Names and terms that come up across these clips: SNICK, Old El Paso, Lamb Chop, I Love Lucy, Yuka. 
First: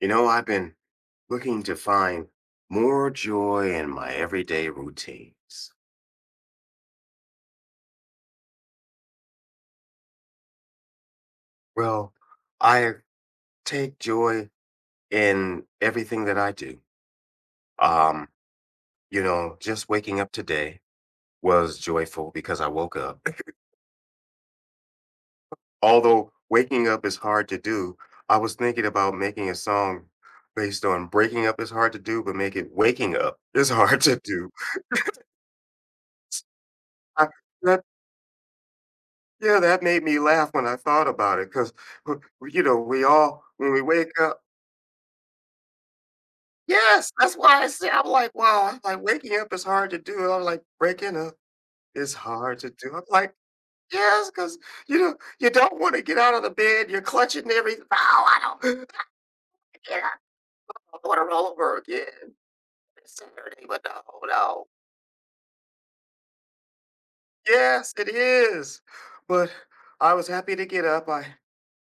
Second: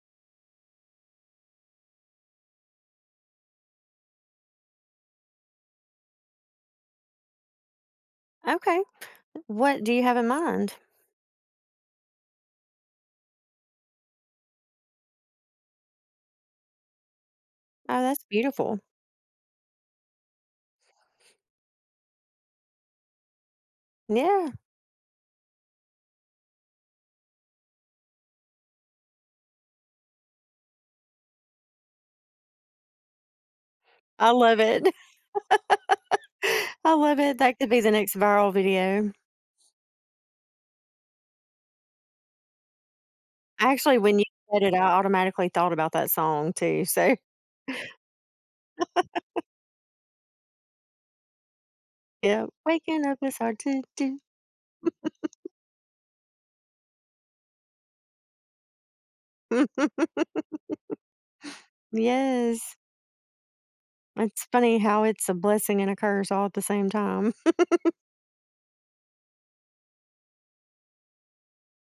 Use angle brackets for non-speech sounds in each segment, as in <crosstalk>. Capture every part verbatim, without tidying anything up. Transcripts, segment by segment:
You know, I've been looking to find more joy in my everyday routines. Okay. What do you have in mind? Well, I take joy in everything that I do. Oh, that's Um, beautiful. you know, just waking up today was joyful because I woke up. Yeah. <laughs> Although waking up is hard to do, I was thinking about making a song based on breaking up is hard to do, but make it waking up is <laughs> hard to I do. love it. <laughs> I love it. <laughs> That could I, be the next viral video. Yeah, that made me laugh when I thought about it, cause you know, we all when we Actually, wake when you up. said it, I automatically thought about that song too. Yes, So, that's why I say, I'm like, "Wow," I'm like, "Waking up is hard to do." I'm like, "Breaking up is yeah, hard to do." I'm waking up like, is hard to do. yes, cause you know, you don't wanna get out of the bed, you're clutching everything. "No, I don't. I can't. <laughs> I don't wanna roll over again. Yes. It's Saturday, but no, It's no." funny how it's a blessing and a curse all at the same time. Yes, it is, but I was happy to get up, I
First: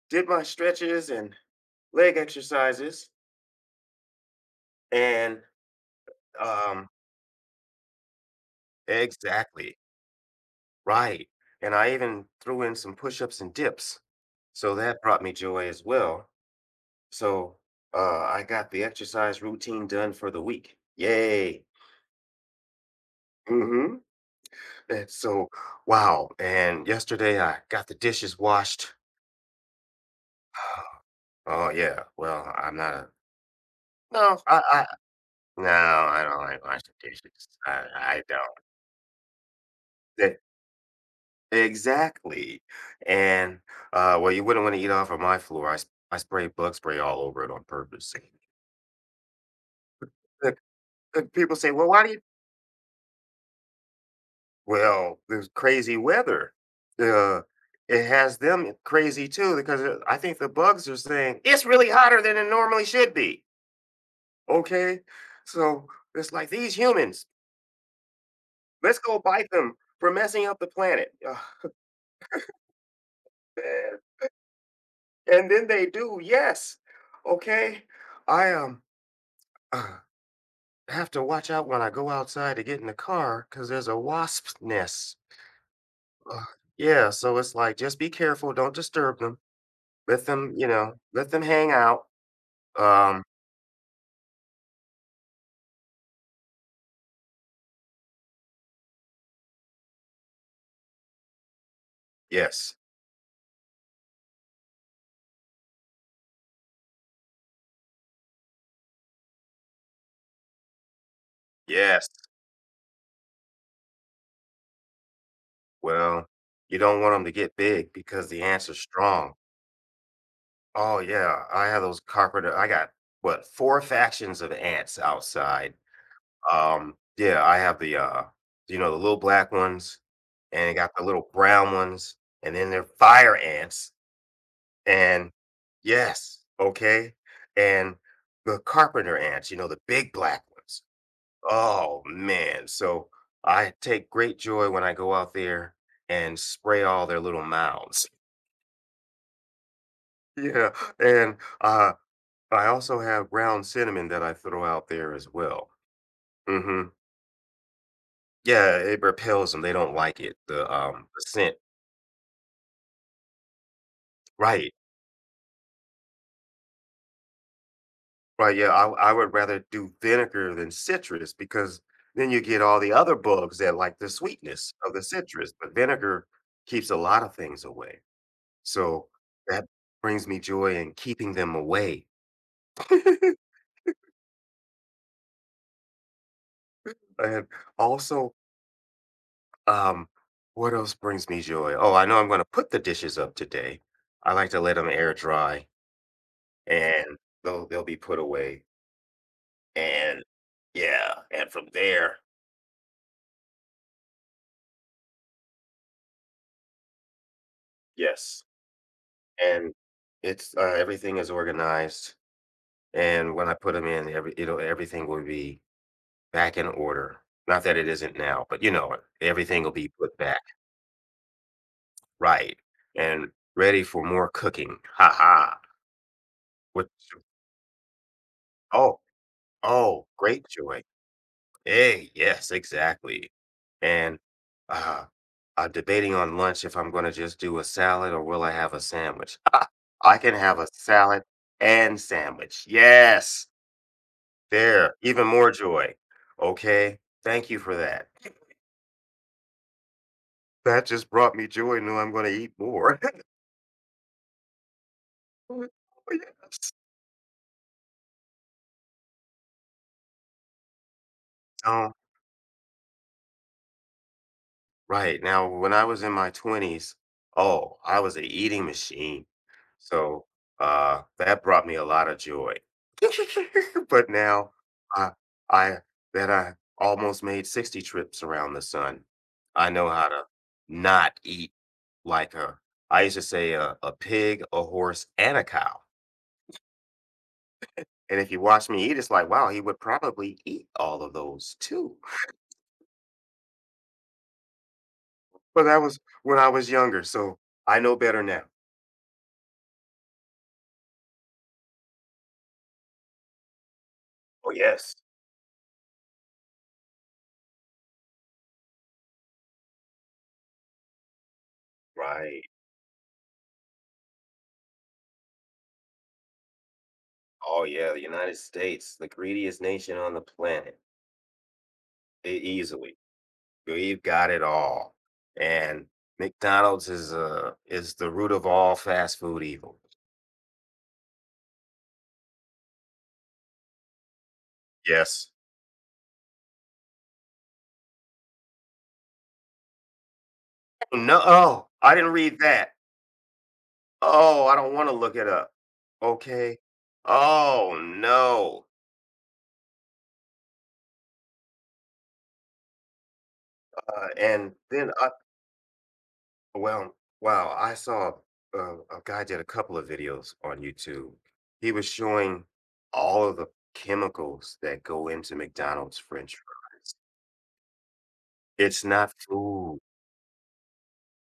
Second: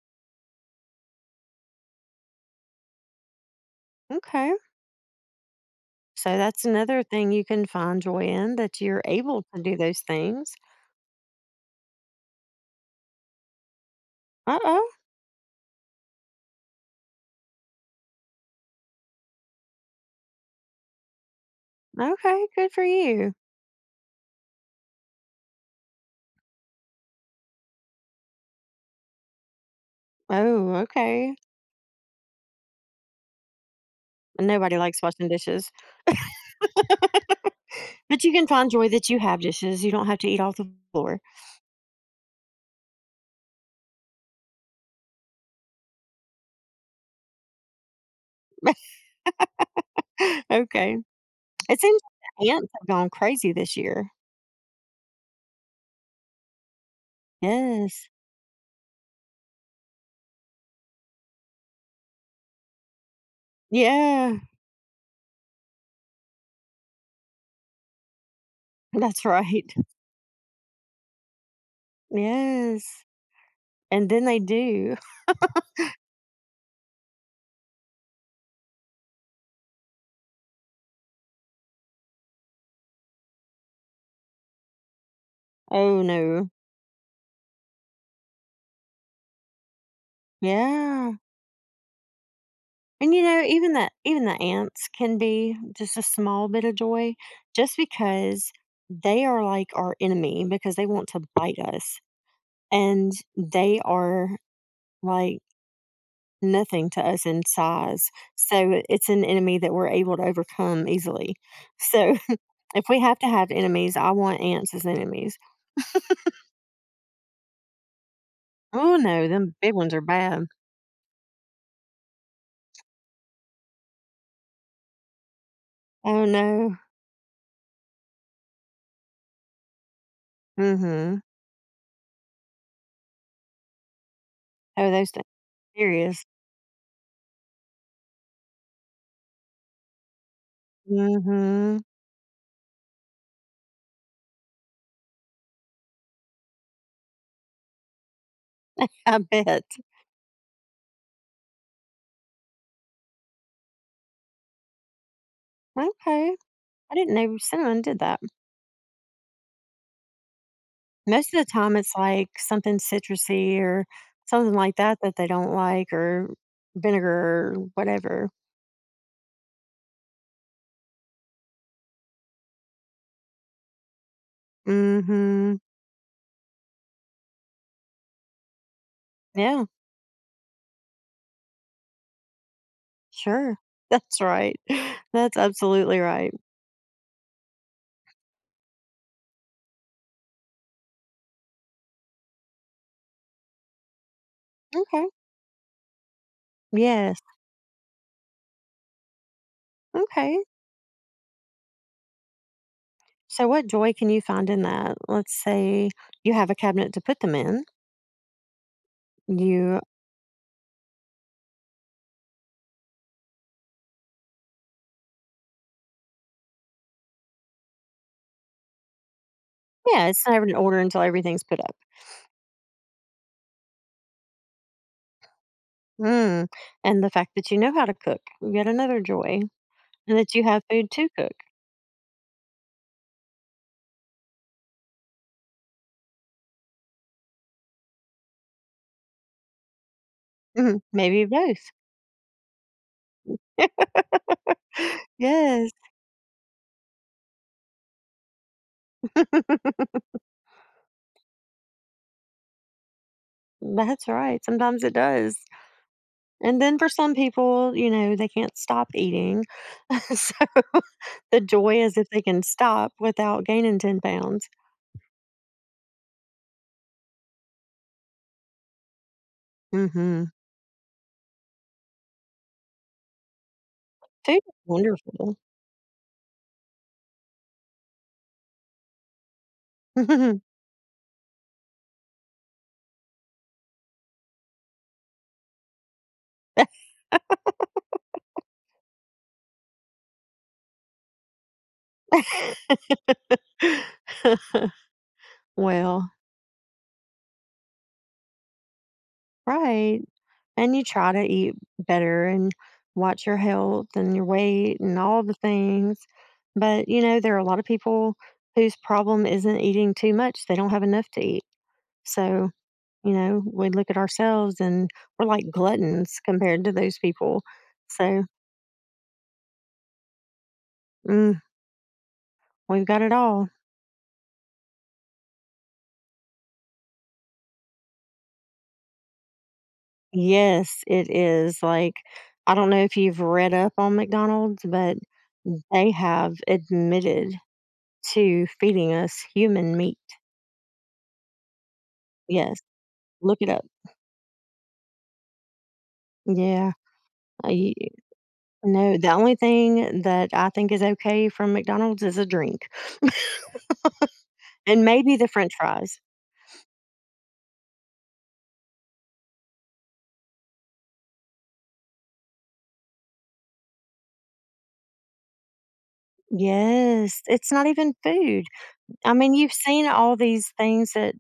did my stretches and leg exercises, Okay. and, So that's um another thing you can find joy in that you're able to do exactly, those things. right, and I even threw in some push-ups and dips, Uh so oh. that brought me joy as well, so, uh, I got the exercise routine done for the week, yay. Okay. Good for you. Mhm, and so wow, and yesterday, I got the dishes washed. Oh, <sighs> okay. Oh, yeah, well, I'm not a no, I Nobody I likes washing no, dishes. I don't like washing dishes, I I But you can find joy that you have dishes, you don't have to don't. eat off the floor. Exactly. And, uh, well, you wouldn't wanna eat off of my floor. I s I spray bug spray all over it on purpose. <laughs> Look, Okay. look, people say, It "Well, seems why do you—" like the ants have gone crazy this year. Well, there's crazy weather. Uh, it Yes. has them crazy too because, uh, I think the bugs are saying, "It's really hotter than it normally should be." Yeah. Okay? So, it's like, "These humans, let's go That's bite them right. for messing up the planet." Ugh, Yes. man. And then they do. And then they do, yes. Okay? I, um <sighs> I have to watch out when I go outside to get in the car because there's a wasp nest. Oh, Ugh, no. yeah, so it's like just be careful, don't disturb them. Let them, you know, Yeah. let them hang out. And, you Um, know, even the even the ants can be just a small bit of joy just because they are like our enemy because they want to bite us, yes, and they are, like nothing to us in size. So it's an enemy that we're able to overcome easily. yes. So <laughs> if we have to have enemies, I want ants as enemies. Well, you don't want them to get big because the ants are Oh no, strong. them big ones are bad. Oh yeah, I have those carpenter. I got, what, four factions of ants outside. Oh no. Um, yeah, I have the uh, you know, the little black ones, and I got the Mm-hmm. little brown ones, and then they're fire ants. Oh, those things And are serious. yes, okay. And the carpenter ants, you know, the big black ones. Mm-hmm. Oh man. So I take great joy when I go out there and spray all their little mounds. <laughs> I bet. Yeah. And uh I also have ground cinnamon that I throw out there as well. Okay. Hmm. I didn't know cinnamon did that. Yeah, it repels them. They don't like it. The um the Most of the scent. time it's like something citrusy or something Right. like that that they don't like or vinegar or whatever. Right, yeah, I I would rather do vinegar than citrus because then you get all the other bugs that like the sweetness of the citrus, Mm-hmm. but vinegar keeps a lot of things away. So that Yeah. brings me joy in keeping them away. <laughs> Sure. That's right. <laughs> That's absolutely right. And also, um, what else brings me joy? Oh, I know I'm gonna put the dishes up today. I like to let them Okay. air dry and Yes. they'll they'll be put away. And, Okay. yeah, and from there, So, what joy can you find in that? Let's say you have a cabinet to put them in. yes. And You, it's, uh, everything is organized, and when I put them in, every it'll everything will be back in order. Not that it isn't now, but you know everything will be yeah, put it's back, never in order until everything's put up. right, and ready for more cooking. Ha ha. Mm. With And the fact that you know how to cook, yet Oh, another joy, oh, and that you great have joy. food to cook. Hey, yes, exactly. And, uh, I'm debating on lunch if I'm gonna just do a salad or will I have a sandwich. <laughs> I can have a Mm, salad maybe both. and sandwich. Yes. <laughs> There, even more Yes, joy. Okay, thank you for that. That just brought me joy, now I'm gonna eat more. <laughs> that's right. Sometimes it does. Oh, And yes. then for some people, you know, they can't stop eating. <laughs> So the joy Oh, is if they can stop without gaining ten pounds. right, now when I was in my twenties, oh, I was a eating machine, so, Mhm. uh, that brought me a lot of joy. <laughs> But Food is now, I wonderful. I that I almost made sixty trips around the sun, I know how to <laughs> not eat. Like a I used to say, "A a pig, a horse, and a cow." And if you watch me eat, it's like, wow, he would probably eat all of those too. <laughs> But that was Well, when I was younger. So I know better now. right, and you try to eat better and watch your health and your Oh, weight yes. and all the things, but, you know, there are a lot of people whose problem isn't eating too much, they don't have enough to eat. Right. So, you know, we look at ourselves and we're like gluttons compared to those people. Oh, yeah. The So, United States, the greediest nation on the planet, mm, e- we've easily. got it all. We've got it all. And McDonald's is uh, is the root of all fast food evil. Yes, it is, like, I don't know if you've read up on McDonald's, but Yes. they have admitted to feeding us human meat. No. Oh, I didn't read Yes, that. look it up. Oh, I don't want to look it up. Okay. Yeah, I Oh, no. no, the only thing that I think is okay from McDonald's is a drink, Uh, and and then maybe the french fries. Well, wow, I saw uh, a guy did a couple of videos on YouTube. He was showing all of the chemicals that go into McDonald's French fries. Yes, it's not even food. It's I not mean, you've food. seen all these things that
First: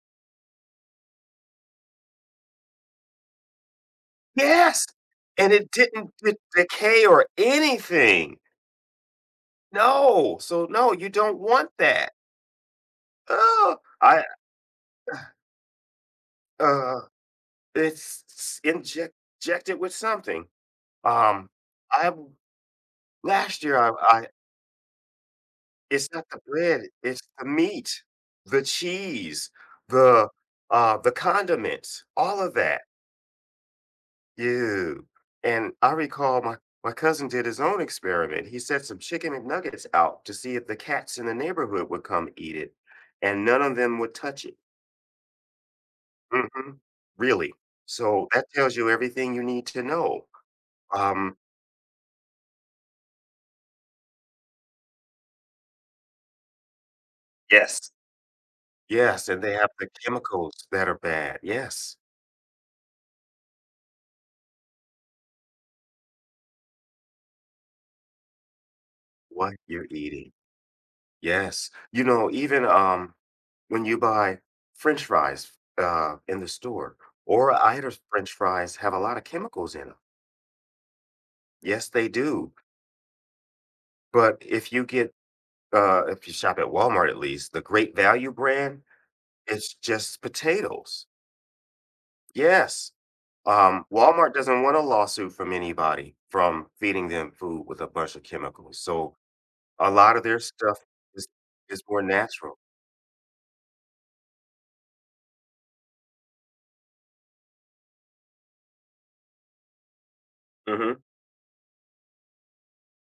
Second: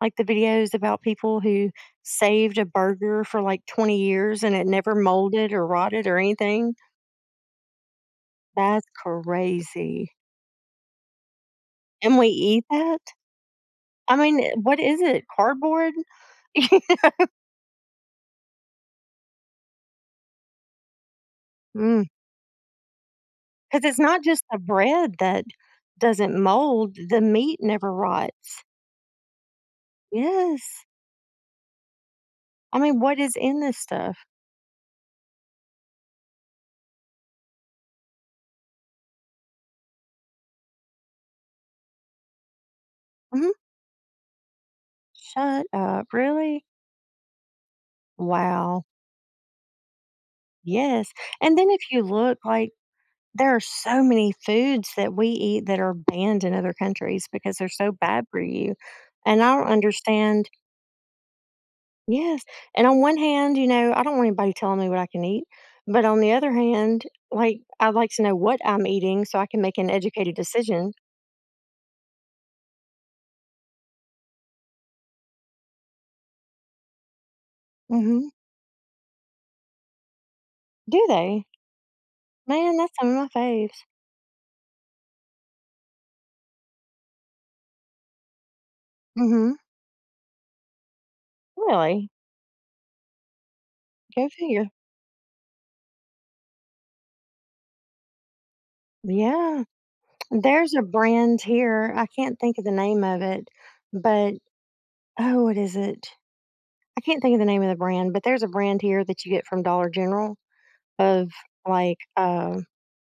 like the videos about people who saved a burger for like twenty years and it Yes, never and molded or it rotted didn't or d- anything. decay or anything. That's crazy. No, so no, you don't want that. And we eat that? Oh, I I mean, eh, what is it? Cardboard? uh, <laughs> it's s- inject, injected with something. Um, I Because w- Last year, it's not I just the bread that it's not the doesn't bread, mold, it's the the meat never meat, the rots. cheese, the, Yes. uh, the condiments, all of I that. mean, what is in this stuff? Ew. And I recall my my cousin did his own experiment. He set some chicken McNuggets out to see if the cats in the neighborhood would come eat it, and Mhm. none of them would touch it. Shut up. Really? Mhm. Really. So that tells Wow. you everything you need to know. Yes. Um, And then if you look, like, there are so many foods that we eat that are banned in other countries because they're yes, so bad for you, yes, and and they I don't have the understand. chemicals that are bad. Yes, Yes, and on one hand, you know, I don't want anybody telling me what I can eat, but on the other hand, like, I'd like to know what I'm eating so I what can make you're an eating. educated decision. Yes. You know, even um, when you buy French fries, uh, in the store, or Irish Mhm. French fries have a lot of chemicals in them. Do they? Yes, they do. Man, that's some of my faves. But if you get, uh, if you shop at Walmart at least, the Great Value brand, Mhm. it's just potatoes. Really? Yes. Um, Go Walmart doesn't figure. want a lawsuit from anybody from feeding them food with a bunch of chemicals. So Yeah. a lot of their There's stuff a is brand is here, more I can't natural. think of the name of it, but oh, what is it? I can't think of the name of the brand, but there's a brand here that you get from Dollar General Hmm. of like uh,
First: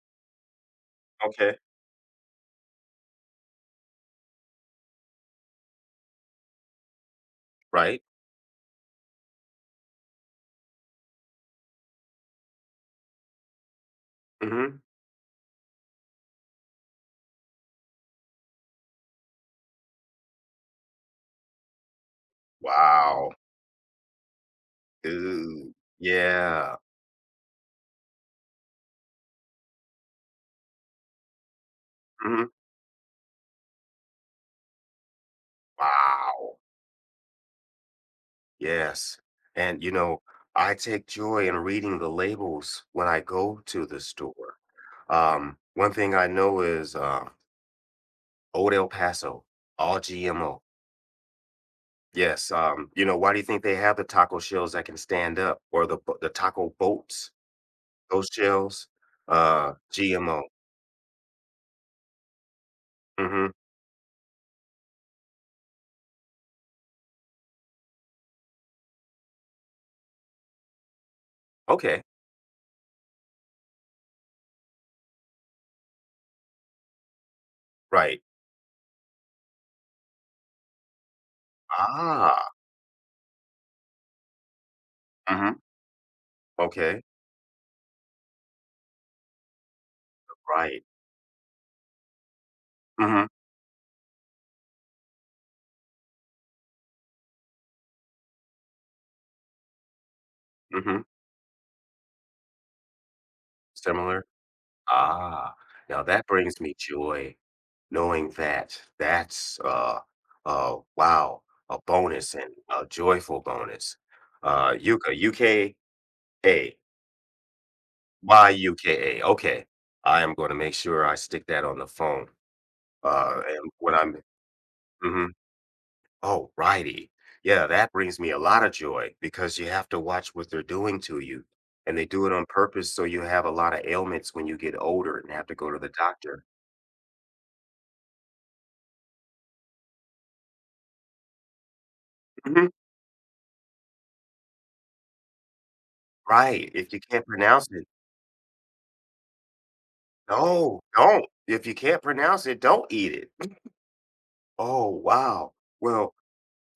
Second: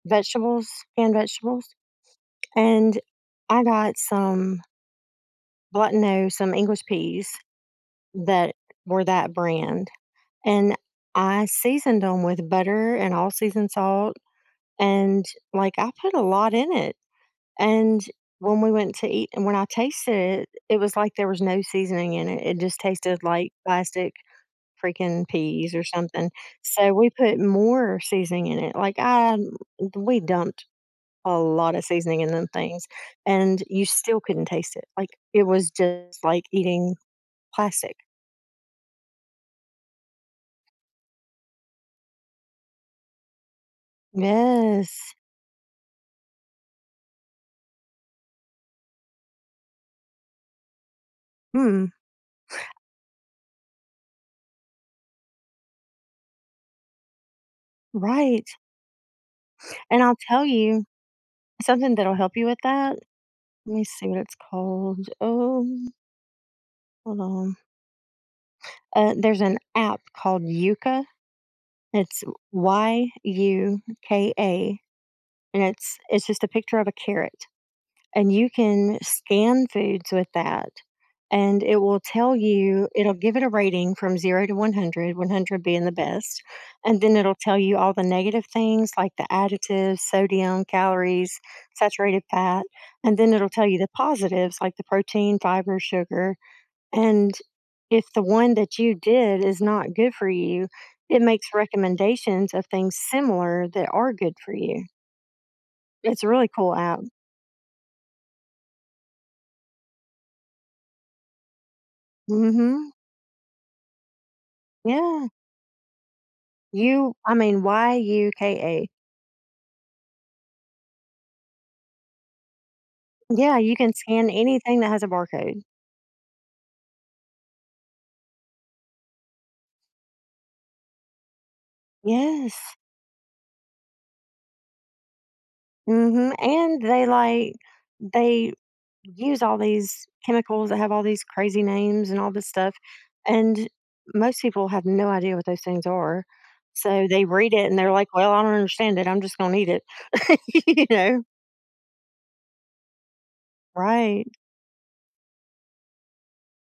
vegetables, canned Okay. vegetables. And I got some Blatno, some English peas Right. that were that brand. And I seasoned them with butter and all season salt. Hmm. And like I put a lot in it. And when we went to eat and when I tasted it, it was like there was no seasoning in it. It just tasted Wow. like plastic freaking Ooh, peas or something. yeah. So we put more seasoning in it. Like I we dumped a lot of seasoning in them Mhm. things and you still couldn't taste it. Like it was just like Wow. eating plastic. Yes. And, you know, I take joy in reading the labels when I go to the store. Yes. Um, one thing I know is, uh, Old El Paso, all G M O. Hmm. Yes, um, you know, why do you think they have the taco shells that can stand up or the bo the taco boats? Those Right. shells, uh, And I'll G M O. tell you something that'll help you with that. Mhm. Let me see what it's called. Oh, hold on. Uh, there's an app called Yuka. Okay. It's Y U K A, and it's it's just a picture of a carrot. Right. And you can scan foods with that, and it will tell Ah. you, it'll give it a rating from zero to 100, Mhm. 100 being the best. Okay. And then it'll tell you all the negative things like the additives, sodium, Right. calories, saturated fat. And Mhm. then it'll tell you the positives like the protein, fiber, sugar. And if the one that you did is not good for you, Mhm. it makes recommendations of things similar that are Similar. good for you. Ah, now It's that a really brings me cool app. joy knowing that that's, uh, uh, wow, a bonus and a Mhm. joyful bonus. Uh, Yuka, Yeah. U K A, You, I mean, Y U K A. Y U K A, okay. I am gonna make sure I stick that on the phone, uh, Yeah, and you when can I'm, mm scan anything that has a mhm, barcode. oh, righty. Yeah, that brings me a lot of joy because you have to watch what they're doing to you, and they do it on Yes. purpose so you have a lot of ailments when you get older and have to go to the Mhm, doctor. and they, like, they use all these chemicals that have all these crazy names and all this Mhm. stuff, and most people have no idea what those things are, Right, if you so they can't read it pronounce and it, they're like, "Well, I don't understand it, I'm just gonna eat it." <laughs> no, You know? don't. If you can't pronounce it, don't eat it. <laughs> Right. Oh, wow. Well,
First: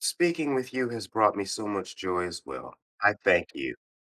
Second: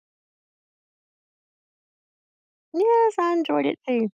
speaking with you has brought me so much joy as well. I Yes, I thank enjoyed you. it too.